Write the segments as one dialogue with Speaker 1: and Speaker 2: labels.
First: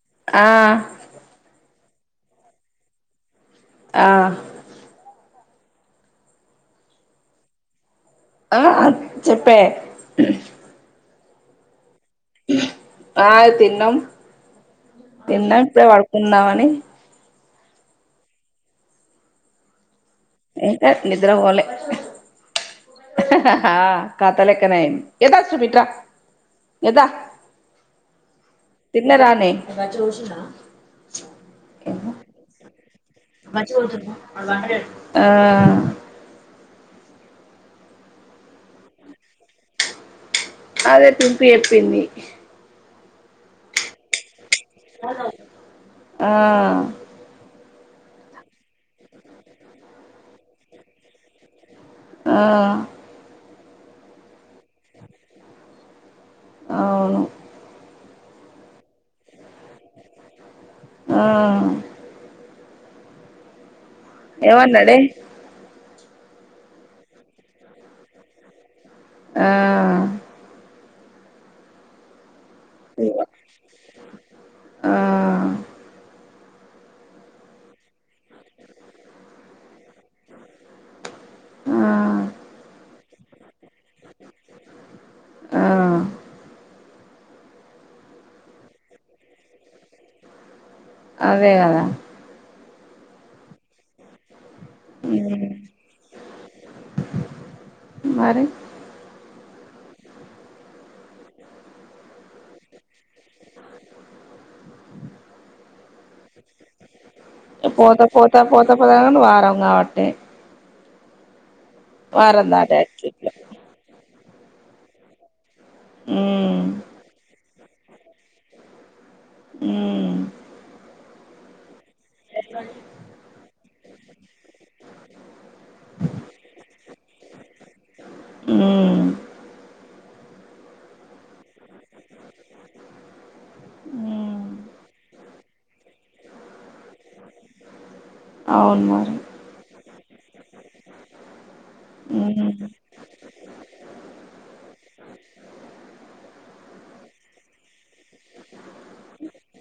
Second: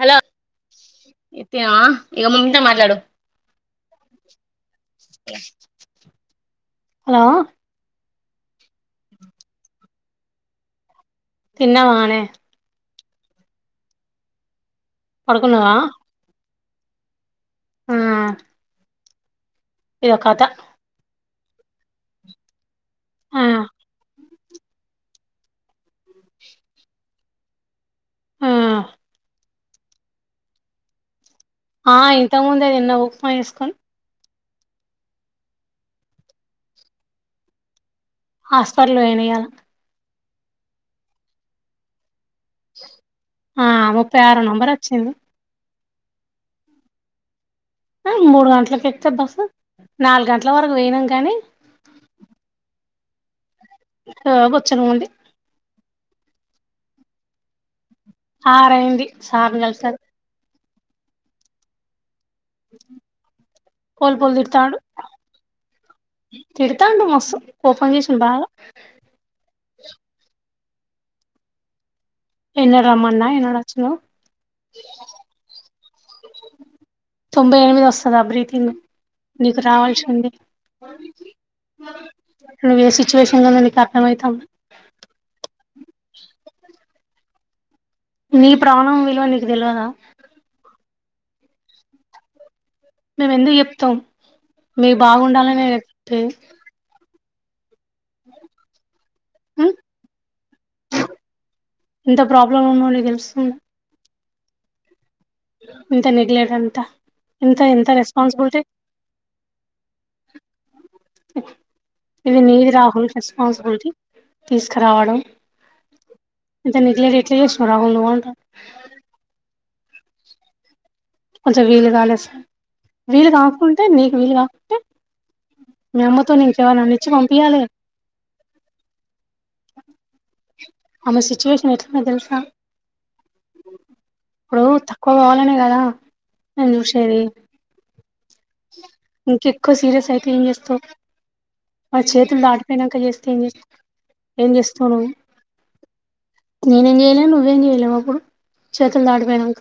Speaker 1: Hello
Speaker 2: ఆ
Speaker 1: ఎత్తినవా ఇగ మమ్మీ తో మాట్లాడు
Speaker 2: ఆ
Speaker 1: హలో
Speaker 2: ఆ చెప్పే
Speaker 1: తిన్నవా నే
Speaker 2: ఆ తిన్నం తిన్నా
Speaker 1: పడుకున్నావా
Speaker 2: ఇప్పుడే పడుకున్నామని
Speaker 1: ఆ ఇదొ కథ
Speaker 2: ఇాల
Speaker 1: ఆ
Speaker 2: కాతాలక్కన్నా ఎదా సుమిత్ర ఎదా తిన్న రానే
Speaker 1: ఆ ఇంత ముందే నిన్న ఉప్మ చేస్కోన్
Speaker 2: అలాంటలేరు ఆ
Speaker 1: హాస్పిటల్ పోయిన ఇయ్యాల
Speaker 2: అదే పింపి చెప్పింది
Speaker 1: ఆ ముప్పై ఆరున్నం మరి వచ్చింది
Speaker 2: ఆ
Speaker 1: మూడు గంటలకి ఎక్తద్ బస్సు నాలుగు గంటల వరకు పోయినాం కానీ
Speaker 2: ఆ
Speaker 1: ఆ గుచ్చునమండీ
Speaker 2: అవును
Speaker 1: ఆరైంది సార్ కల్సరు
Speaker 2: ఆ
Speaker 1: ఉ పోల్ పోల్ తిడ్తన్నాడు
Speaker 2: ఏమన్నాడే
Speaker 1: తిడుతాండ్ మస్తు ఓపన్ చేసిన్ బాగా
Speaker 2: ఆ
Speaker 1: ఎన్న రమన్నా ఎన్నడు వచ్చినావ్
Speaker 2: ఆ
Speaker 1: తొంభై ఎనిమిది వస్తదా బ్రీతింగ్ నీకు రావాల్సి ఉంది
Speaker 2: ఆ
Speaker 1: అనేసి చూసిననని అర్థమైతంది
Speaker 2: ఆ
Speaker 1: నీ ప్రాణం విలువ నీకు తెలవదా
Speaker 2: అదే కదా
Speaker 1: మేము ఎందుకు చెప్తాం మీ బాగుండాలనే చెప్తే
Speaker 2: మరి
Speaker 1: ఎంత ప్రబ్లాంగా ఉందో నీకు తెలుస్సున్దా ఎంత నెగ్లెట్ అంటా
Speaker 2: పోతా పోతా పోతా పోతా కా వారం కాబట్టే
Speaker 1: [inaudible] ఇది నీది
Speaker 2: దాటే
Speaker 1: రాహుల్
Speaker 2: ఇట్లా
Speaker 1: రెస్పాన్సిబిలిటీ తీసుకురావడం
Speaker 2: ఉమ్
Speaker 1: అంత నెగ్లెట్ ఎట్ల చేస్ రావుల్లు గొంటా
Speaker 2: ఉమ్
Speaker 1: కొంచెం వీల్ [inaudible] నీకు నీ గుంటే మీ అమ్మ తో నేన్ [inaudible] ఇచ్చి పంపియాలేగా
Speaker 2: ఉమ్
Speaker 1: ఆమే సిట్యువేషన్ ఎట్ తెలుసుగా
Speaker 2: ఉమ్
Speaker 1: ఇప్పుడు తక్కువ పోవాలనే గదా ఉ సేది
Speaker 2: అవును మరి
Speaker 1: ఇంక ఎక్కువ సిరియస్ అయితే ఏం చేస్తావ్ మన చేతులు
Speaker 2: ఉమ్
Speaker 1: దాటిపోయినాక చేస్తే ఏం చేస్త ఏం చేస్తావ్ నువ్ నేనేంచేయలేన్ నువ్వేం జేయలేవు అప్పుడు చెతులు దాటిపోయినంక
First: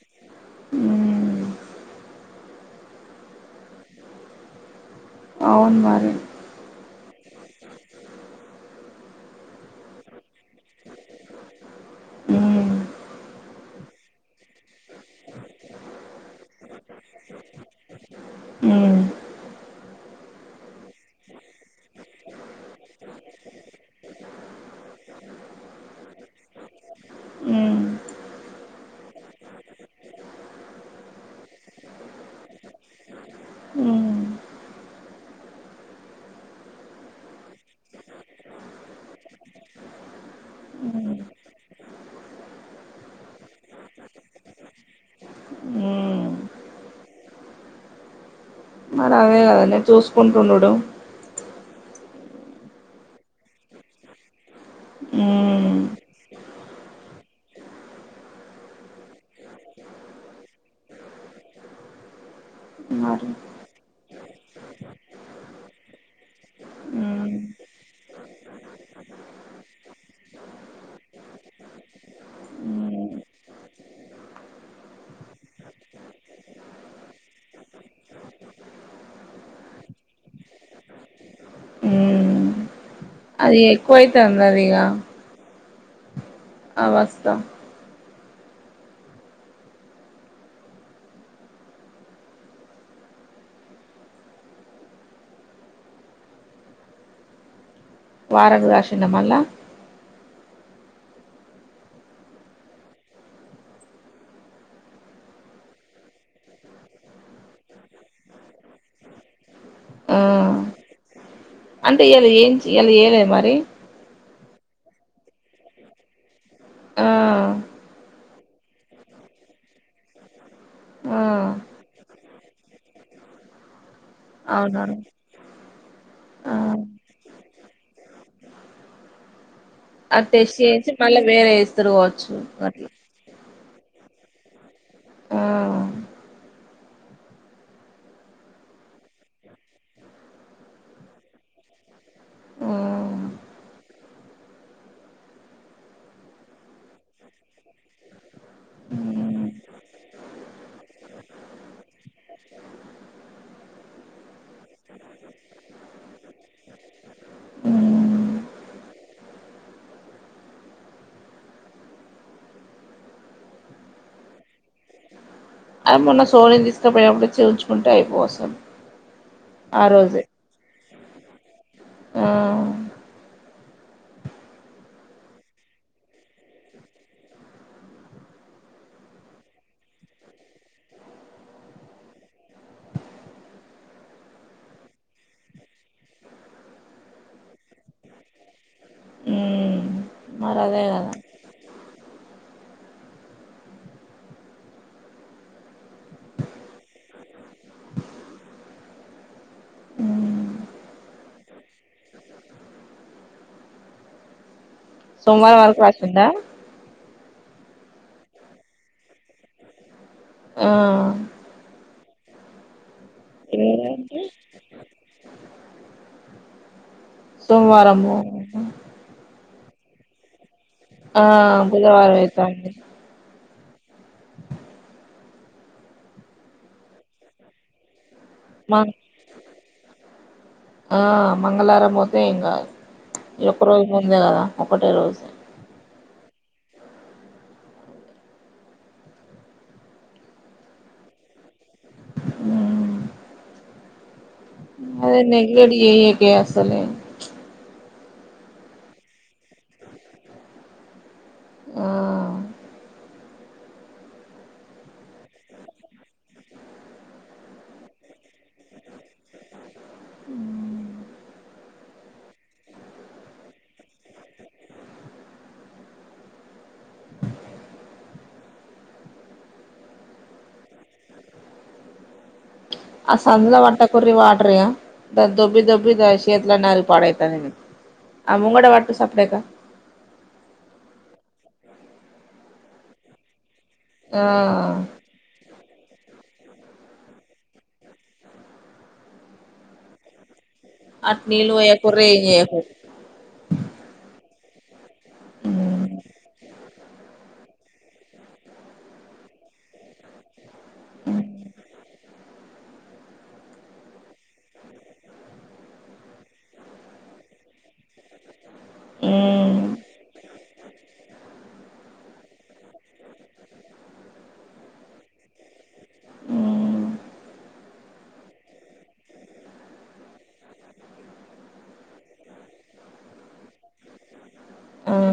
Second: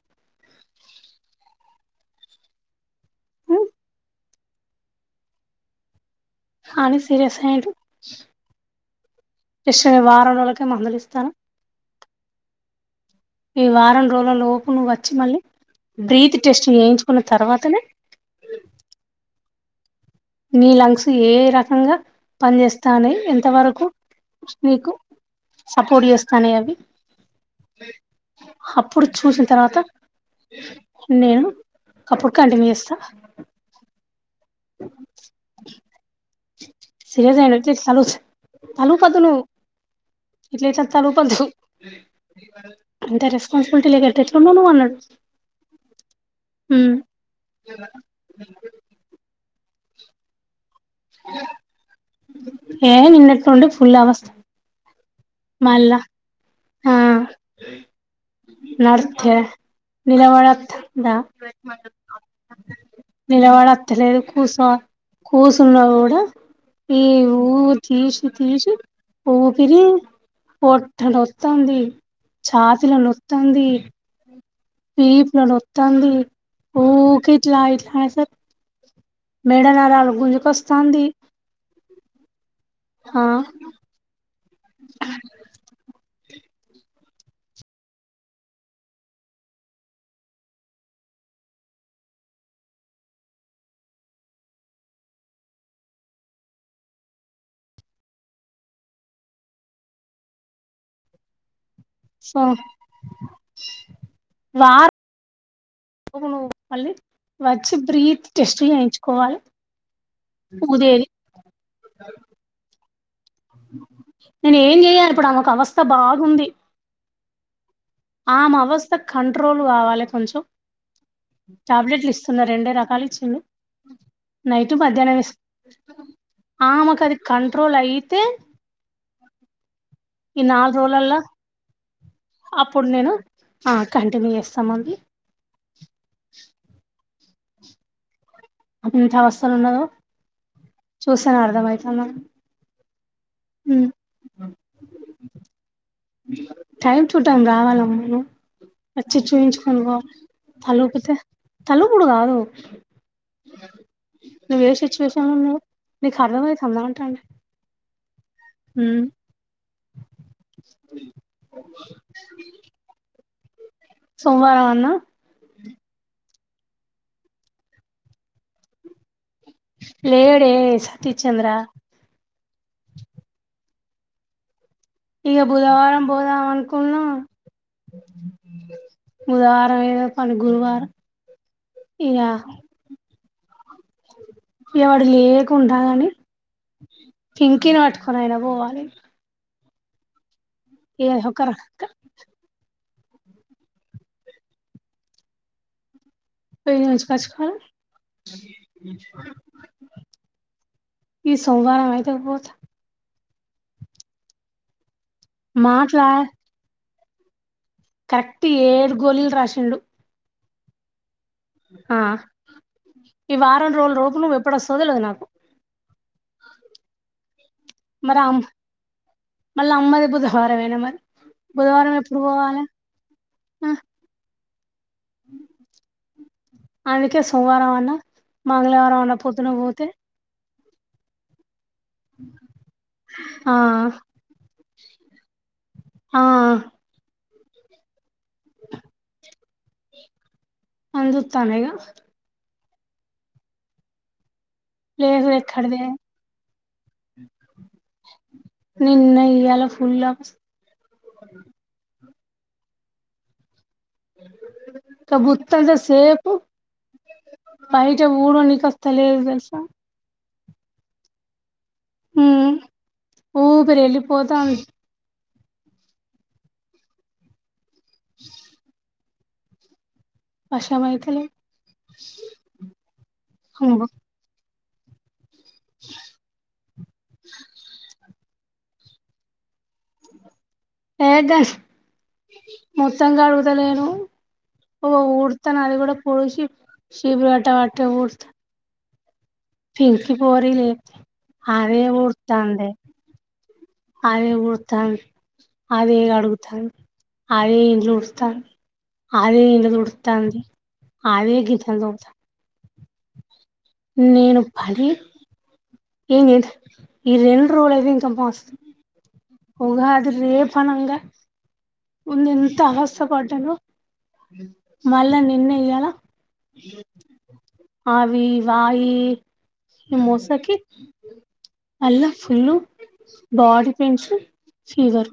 Speaker 2: ఉమ్
Speaker 1: ఉమ్
Speaker 2: అవును మరి
Speaker 1: కానీ సీరియస్ అయింటి డిశ్చర్ వారం రోజులకే మందులు ఇస్తార
Speaker 2: ఉమ్
Speaker 1: ఈ వారం రోజుల లోపు నువ్ వచ్చి మళ్ళీ బ్రీత్ టెస్ట్ చేయించుకున్న తర్వాతనే
Speaker 2: ఉమ్
Speaker 1: నీ లంగ్స్ ఏ రకంగా పనిచేస్తానే ఎంత వరకు నీకు సపోర్ట్ చేస్తానయి అవి
Speaker 2: ఉమ్
Speaker 1: హ అప్పుడు చూసిన తర్వాత నేను అప్పుడు కంటిన్యూ చేస్తా
Speaker 2: ఉమ్ ఉమ్
Speaker 1: సీరియస్ అయినట్లే తలూపద్దు నువ్వు ఎట్లయితే తలూపద్దు అంత రెస్పాన్సిబిలిటీ లేదు ఎట్లుఉన్నావ్ నువ్వు అన్నాడు
Speaker 2: ఉమ్ మరి అదే కదండి చూసుకుంటుండుడు
Speaker 1: ఏ నిన్నట్నుండి ఫుల్ అవస్థు
Speaker 2: ఉమ్
Speaker 1: మళ్లా ఆ నడిత్తే నిలవడి వత్తాందా
Speaker 2: మరి
Speaker 1: నిలవడత్తలేదు కూచొ కూసున్నా కూడా ఈ
Speaker 2: ఉమ్
Speaker 1: ఊ తీసి తీసి ఊపిరి పొట్ట నొత్తంది ఛాతి న
Speaker 2: ఉమ్
Speaker 1: తంది పీ పలోత్తంది ఊక ఇట్లా ఇట్లా సార్ మేడ నరాలు గుంజుకొస్తాంది.
Speaker 2: ఉమ్
Speaker 1: ఆ
Speaker 2: అది ఎక్కువైతాంది అన్నది ఇగ ఆ వస్తా వారంగ రాసిండా మళ్ళ
Speaker 1: సో వారం మ వచ్చి బ్రీత్ టెస్ట్ చేయించుకోవాలి
Speaker 2: ఆ
Speaker 1: దేది
Speaker 2: అంటే ఇయలా ఏం చేయ్ ఏదై మరి
Speaker 1: నేను ఏం చెయ్యాలి ఇప్పుడు ఆమెకు అవస్థ బాగుంది.
Speaker 2: ఆ
Speaker 1: ఆమె అవస్థ కంట్రోల్ కావాల కొంచెం
Speaker 2: ఆ
Speaker 1: టాబ్లెట్లు ఇస్తున్నా రెండే రకాలు ఇచ్చిండు. నైటు
Speaker 2: అవునవును
Speaker 1: మధ్యానం ఇస్
Speaker 2: ఆ
Speaker 1: ఆమెకు అది కంట్రోల్ అయితే
Speaker 2: అ
Speaker 1: ఈ
Speaker 2: టెస్ట్
Speaker 1: నాలుగు
Speaker 2: చేేసి
Speaker 1: రోజులల్లా
Speaker 2: మళ్ళీ వేరే స్ త రో జ్
Speaker 1: అప్పుడు నేను ఆ కంటిన్యూ చేస్తాము అండి.
Speaker 2: ఆ
Speaker 1: అది ఎంత అవస్థలు ఉన్నదో చూసాను అర్థ అయితంది
Speaker 2: ఆ
Speaker 1: ఉ టైమ్ టు టైం రావాలమ్ములు. వచ్చి
Speaker 2: మ్
Speaker 1: చూపించుకొని పో తలుపితే తలుపుడు కాదు. నువ్వు ఏ సిచ్యువేషన్లో ఉన్నవ్ నీకు అర్థమైతుంద అంటండా.
Speaker 2: మ్
Speaker 1: ఉమ్ సోవారం అన్నా
Speaker 2: అది మొన్న సోన్ని తీసుకపోనప్పుడు చేంచుకుంటే అయిపోయి వస్తాం.
Speaker 1: లేడే తి చంద్ర
Speaker 2: ఆ
Speaker 1: ఇక బుధవారం పోదాం అనుకున్నా బుధవారం ఏదో పని గురువారం ఇగ ఎవడు లేకుండా కాని పింకిని పట్టుకొని అయినా పోవాలి.
Speaker 2: మ్ మరి అదే
Speaker 1: ఏ
Speaker 2: కదా
Speaker 1: ఒకరక రోజకాచ కా
Speaker 2: మ్
Speaker 1: ఈ సోమవారం అయితే పోతా
Speaker 2: సోమవారం వరకు
Speaker 1: మాట్లా
Speaker 2: వసుందా.
Speaker 1: కరెక్ట్ ఏడు గోలీలు రాశాడు
Speaker 2: ఆ
Speaker 1: ఆ ఈ వారం
Speaker 2: ఇరవై
Speaker 1: రోజుల లోపు
Speaker 2: అంటే
Speaker 1: నువ్వు ఎప్పుడువస్తదో తెలవదు నాకు
Speaker 2: మొత్తం వారము
Speaker 1: మళ్ళ అమ్మత్త బుధహార
Speaker 2: ఆ బుధవారం అయితాంది.
Speaker 1: ఆ అమెకే సోమవారం అన్నవ్
Speaker 2: మ
Speaker 1: మంగళవారం అన్న పొద్దున పోతే
Speaker 2: ఆ అమ్మ మంగళారం పోతే ఇంగా ఇ
Speaker 1: ఆ
Speaker 2: ఒక్క రోజు ముందే గాదా ఒకటే రోజు
Speaker 1: ఆ అనీ జుత్తందిగా
Speaker 2: అదే
Speaker 1: లేదు
Speaker 2: నెగలేట్
Speaker 1: ఎక్కడిదే
Speaker 2: చేయకే అసలే
Speaker 1: నిన్నా ఇయలా ఫుల్ ఆఫీస్
Speaker 2: ఆ
Speaker 1: ఇక బుత్తంత సేపు బయట ఊడవనికి ఆ. దెలుసా హ్ ఊపిరి వెళ్ళిపోతాంది. వాషామైత లేద్
Speaker 2: ఆ సందుల వట్ట కుర్ర్రి వాటారే. దాని దొబ్బి దోబ్బి దా చేతులాన్ని అరిగి పడయి తన్నయి ఆ ముంగడ వాట్టు సాప్పు డేక
Speaker 1: ఏ దాస్ మొత్తం కాడుతు గుత లేను
Speaker 2: ఆ
Speaker 1: ఇగ ఉడ్తన్నా అది గూడ పోడుసి సిపిరి కట్ట వాట్టే ఊడుస్త ఫింకి పోరీలే
Speaker 2: అటు నీళ్ళు
Speaker 1: అదే
Speaker 2: పోయకుర్రి ఏం
Speaker 1: ఊడుతందే
Speaker 2: చేయకుర్రి
Speaker 1: అదే ఊడ్ తంది. అదే కాడుగుతంది. అదే ఇండ్లు ఊడుసాంది. అదే ఇళ్ళు తుడుతాంది. ఆదే గింతంత [unintelligible] నేను పడి ఏం చెత్తన్న. ఈ రెండు రోజులు అయితే ఇంకా మస్తుంది.
Speaker 2: ఉమ్
Speaker 1: ఉగాది రేపూ ఆనంగా ముందు ఎంత అవస్థ పడ్డానో మళ్ళా నిన్న ఈయ్యాల
Speaker 2: ఉమ్
Speaker 1: అవి వాయి మోసకి మళ్ళా ఫుల్లు బాడీ పెయిన్స్
Speaker 2: ఆ
Speaker 1: ఫీవర్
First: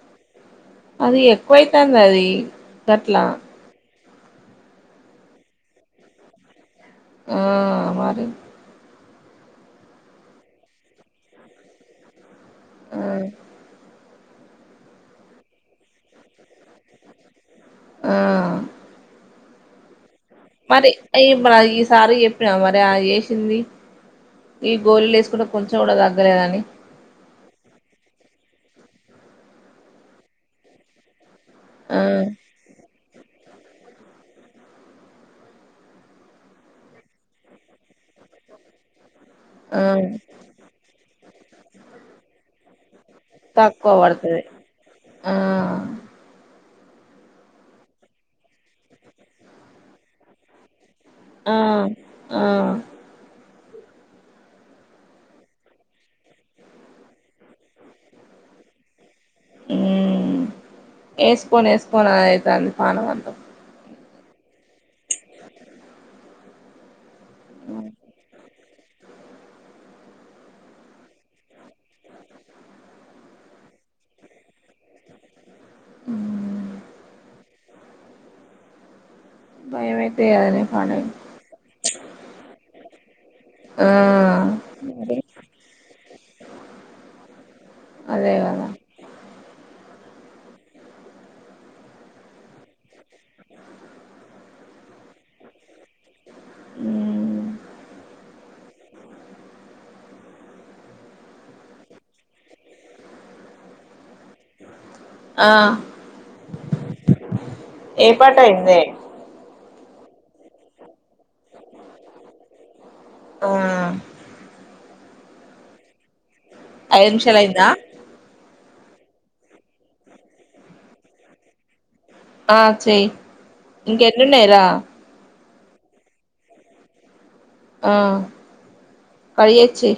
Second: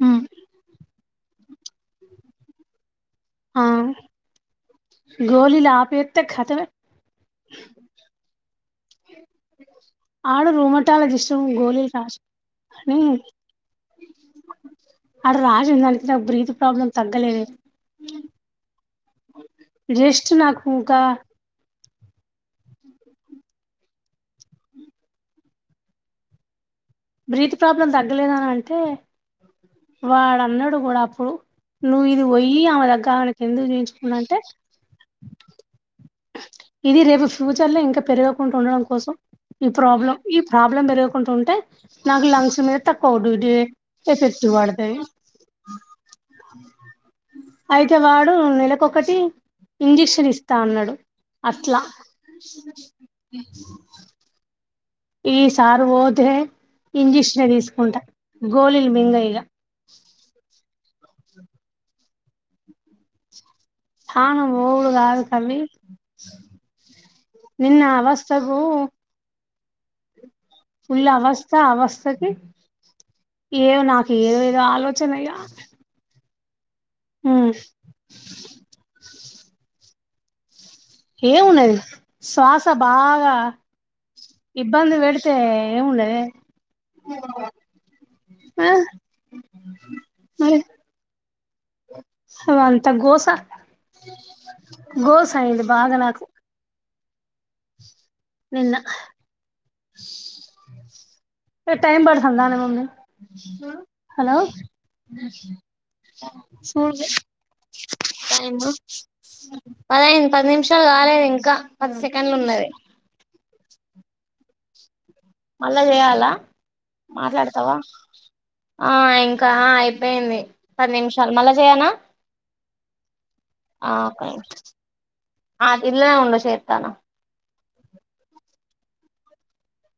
Speaker 1: హ్
Speaker 2: అది ఎక్కువైతంది. అది గట్లా
Speaker 1: ఆ గోలీలు ఆపేత్తె కతమే
Speaker 2: ఆ మరి
Speaker 1: ఆడ రూమటాలజస్ట్ గోలీలు రాసిండు. అనీ
Speaker 2: ఆ
Speaker 1: అడ రాసి దానికి నాకు బ్రీత్ ప్రాబ్లమ్ తగ్గలేదే.
Speaker 2: ఆ
Speaker 1: జస్ట్ నాకు
Speaker 2: మరి
Speaker 1: ఇంకా
Speaker 2: ఏం రా ఇస్ సార్ చెప్పినా మరి అ ఏసింది ఈ గోళీలు వేసుకుంటే కొంచెం కూడా తగ్గలేద అని
Speaker 1: బ్రీత్ ప్రాబ్లం తగ్గలేదని అంటే వాడు అన్నాడు కూడా అప్పుడు
Speaker 2: ఆ
Speaker 1: నువు ఇది వోయి అవదగ్ కి ఎందుకు చూయించుకున్నా అంటే ఇది రేపు ఫ్యూచర్ లో ఇంకా పెరగకుండా ఉండడం కోసం ఈ
Speaker 2: ఆ
Speaker 1: ప్రాబ్లం ఈ ప్రాబ్లం పెరుగుకుంటు ఉంటే లాంగ్ స [unintelligible] ఓ డ్యూటీ
Speaker 2: తక్కువ పడుతది
Speaker 1: ఎస్ఎస్సి వాడుత
Speaker 2: ఆ
Speaker 1: అయితే వాడు నెలకుఒకటి ఇంజక్షన్ ఇస్తా అన్నాడు
Speaker 2: ఆ
Speaker 1: అట్లా
Speaker 2: ఆ
Speaker 1: ఈ సారు పోతే ఇంజక్షన్ తీసుకుంటా గోలీలు మింగ ఇగ
Speaker 2: ఏస్కో ఏసుకోలతేంది [unintelligible] పానం అంత
Speaker 1: ఆహా మూడు కాదు కలి [unintelligible] నిన్న అవస్థకు ఫుల్ అవస్థ అవస్థకి ఏదో నాకి ఏదో ఏదో ఆలోచనయ్యా
Speaker 2: హ్మ్.
Speaker 1: హు
Speaker 2: ఏమైతే కాలే [unintelligible]
Speaker 1: ఏమున్నది శ్వాస బాగా
Speaker 2: ఆ
Speaker 1: ఇబ్బంది
Speaker 2: మరి
Speaker 1: పెడితే ఏముండది
Speaker 2: అదే కదా
Speaker 1: ఆ [unintelligible] వంత గోస గోస ఇది బాగా నాకు
Speaker 2: మ్మ్
Speaker 1: ని టైం పడుతాందా మమ్ హలో
Speaker 2: ఆ ఏ పాట
Speaker 1: టైం
Speaker 2: అయిందే
Speaker 1: పది అయింది పది నిమిషాలు కాలేదు ఇంకా పది సెకండ్లు ఉన్నది
Speaker 2: ఆ
Speaker 1: మళ్ళా చేయాలా
Speaker 2: ఐదు నిమిషాలు అయిందా
Speaker 1: మాట్లాడతావా ఆ ఇంకా అయిపోయింది పది నిమిషాలు మళ్ళా చేయనా
Speaker 2: ఆ చెయ్
Speaker 1: ఆ
Speaker 2: ఇంకా
Speaker 1: ఒక్క
Speaker 2: ఎన్ని ఉన్నాయి
Speaker 1: నిమిషం
Speaker 2: రా
Speaker 1: ఆ ఇలానే ఉండు చేస్తాను
Speaker 2: ఆ కట్ చేసి చెయ్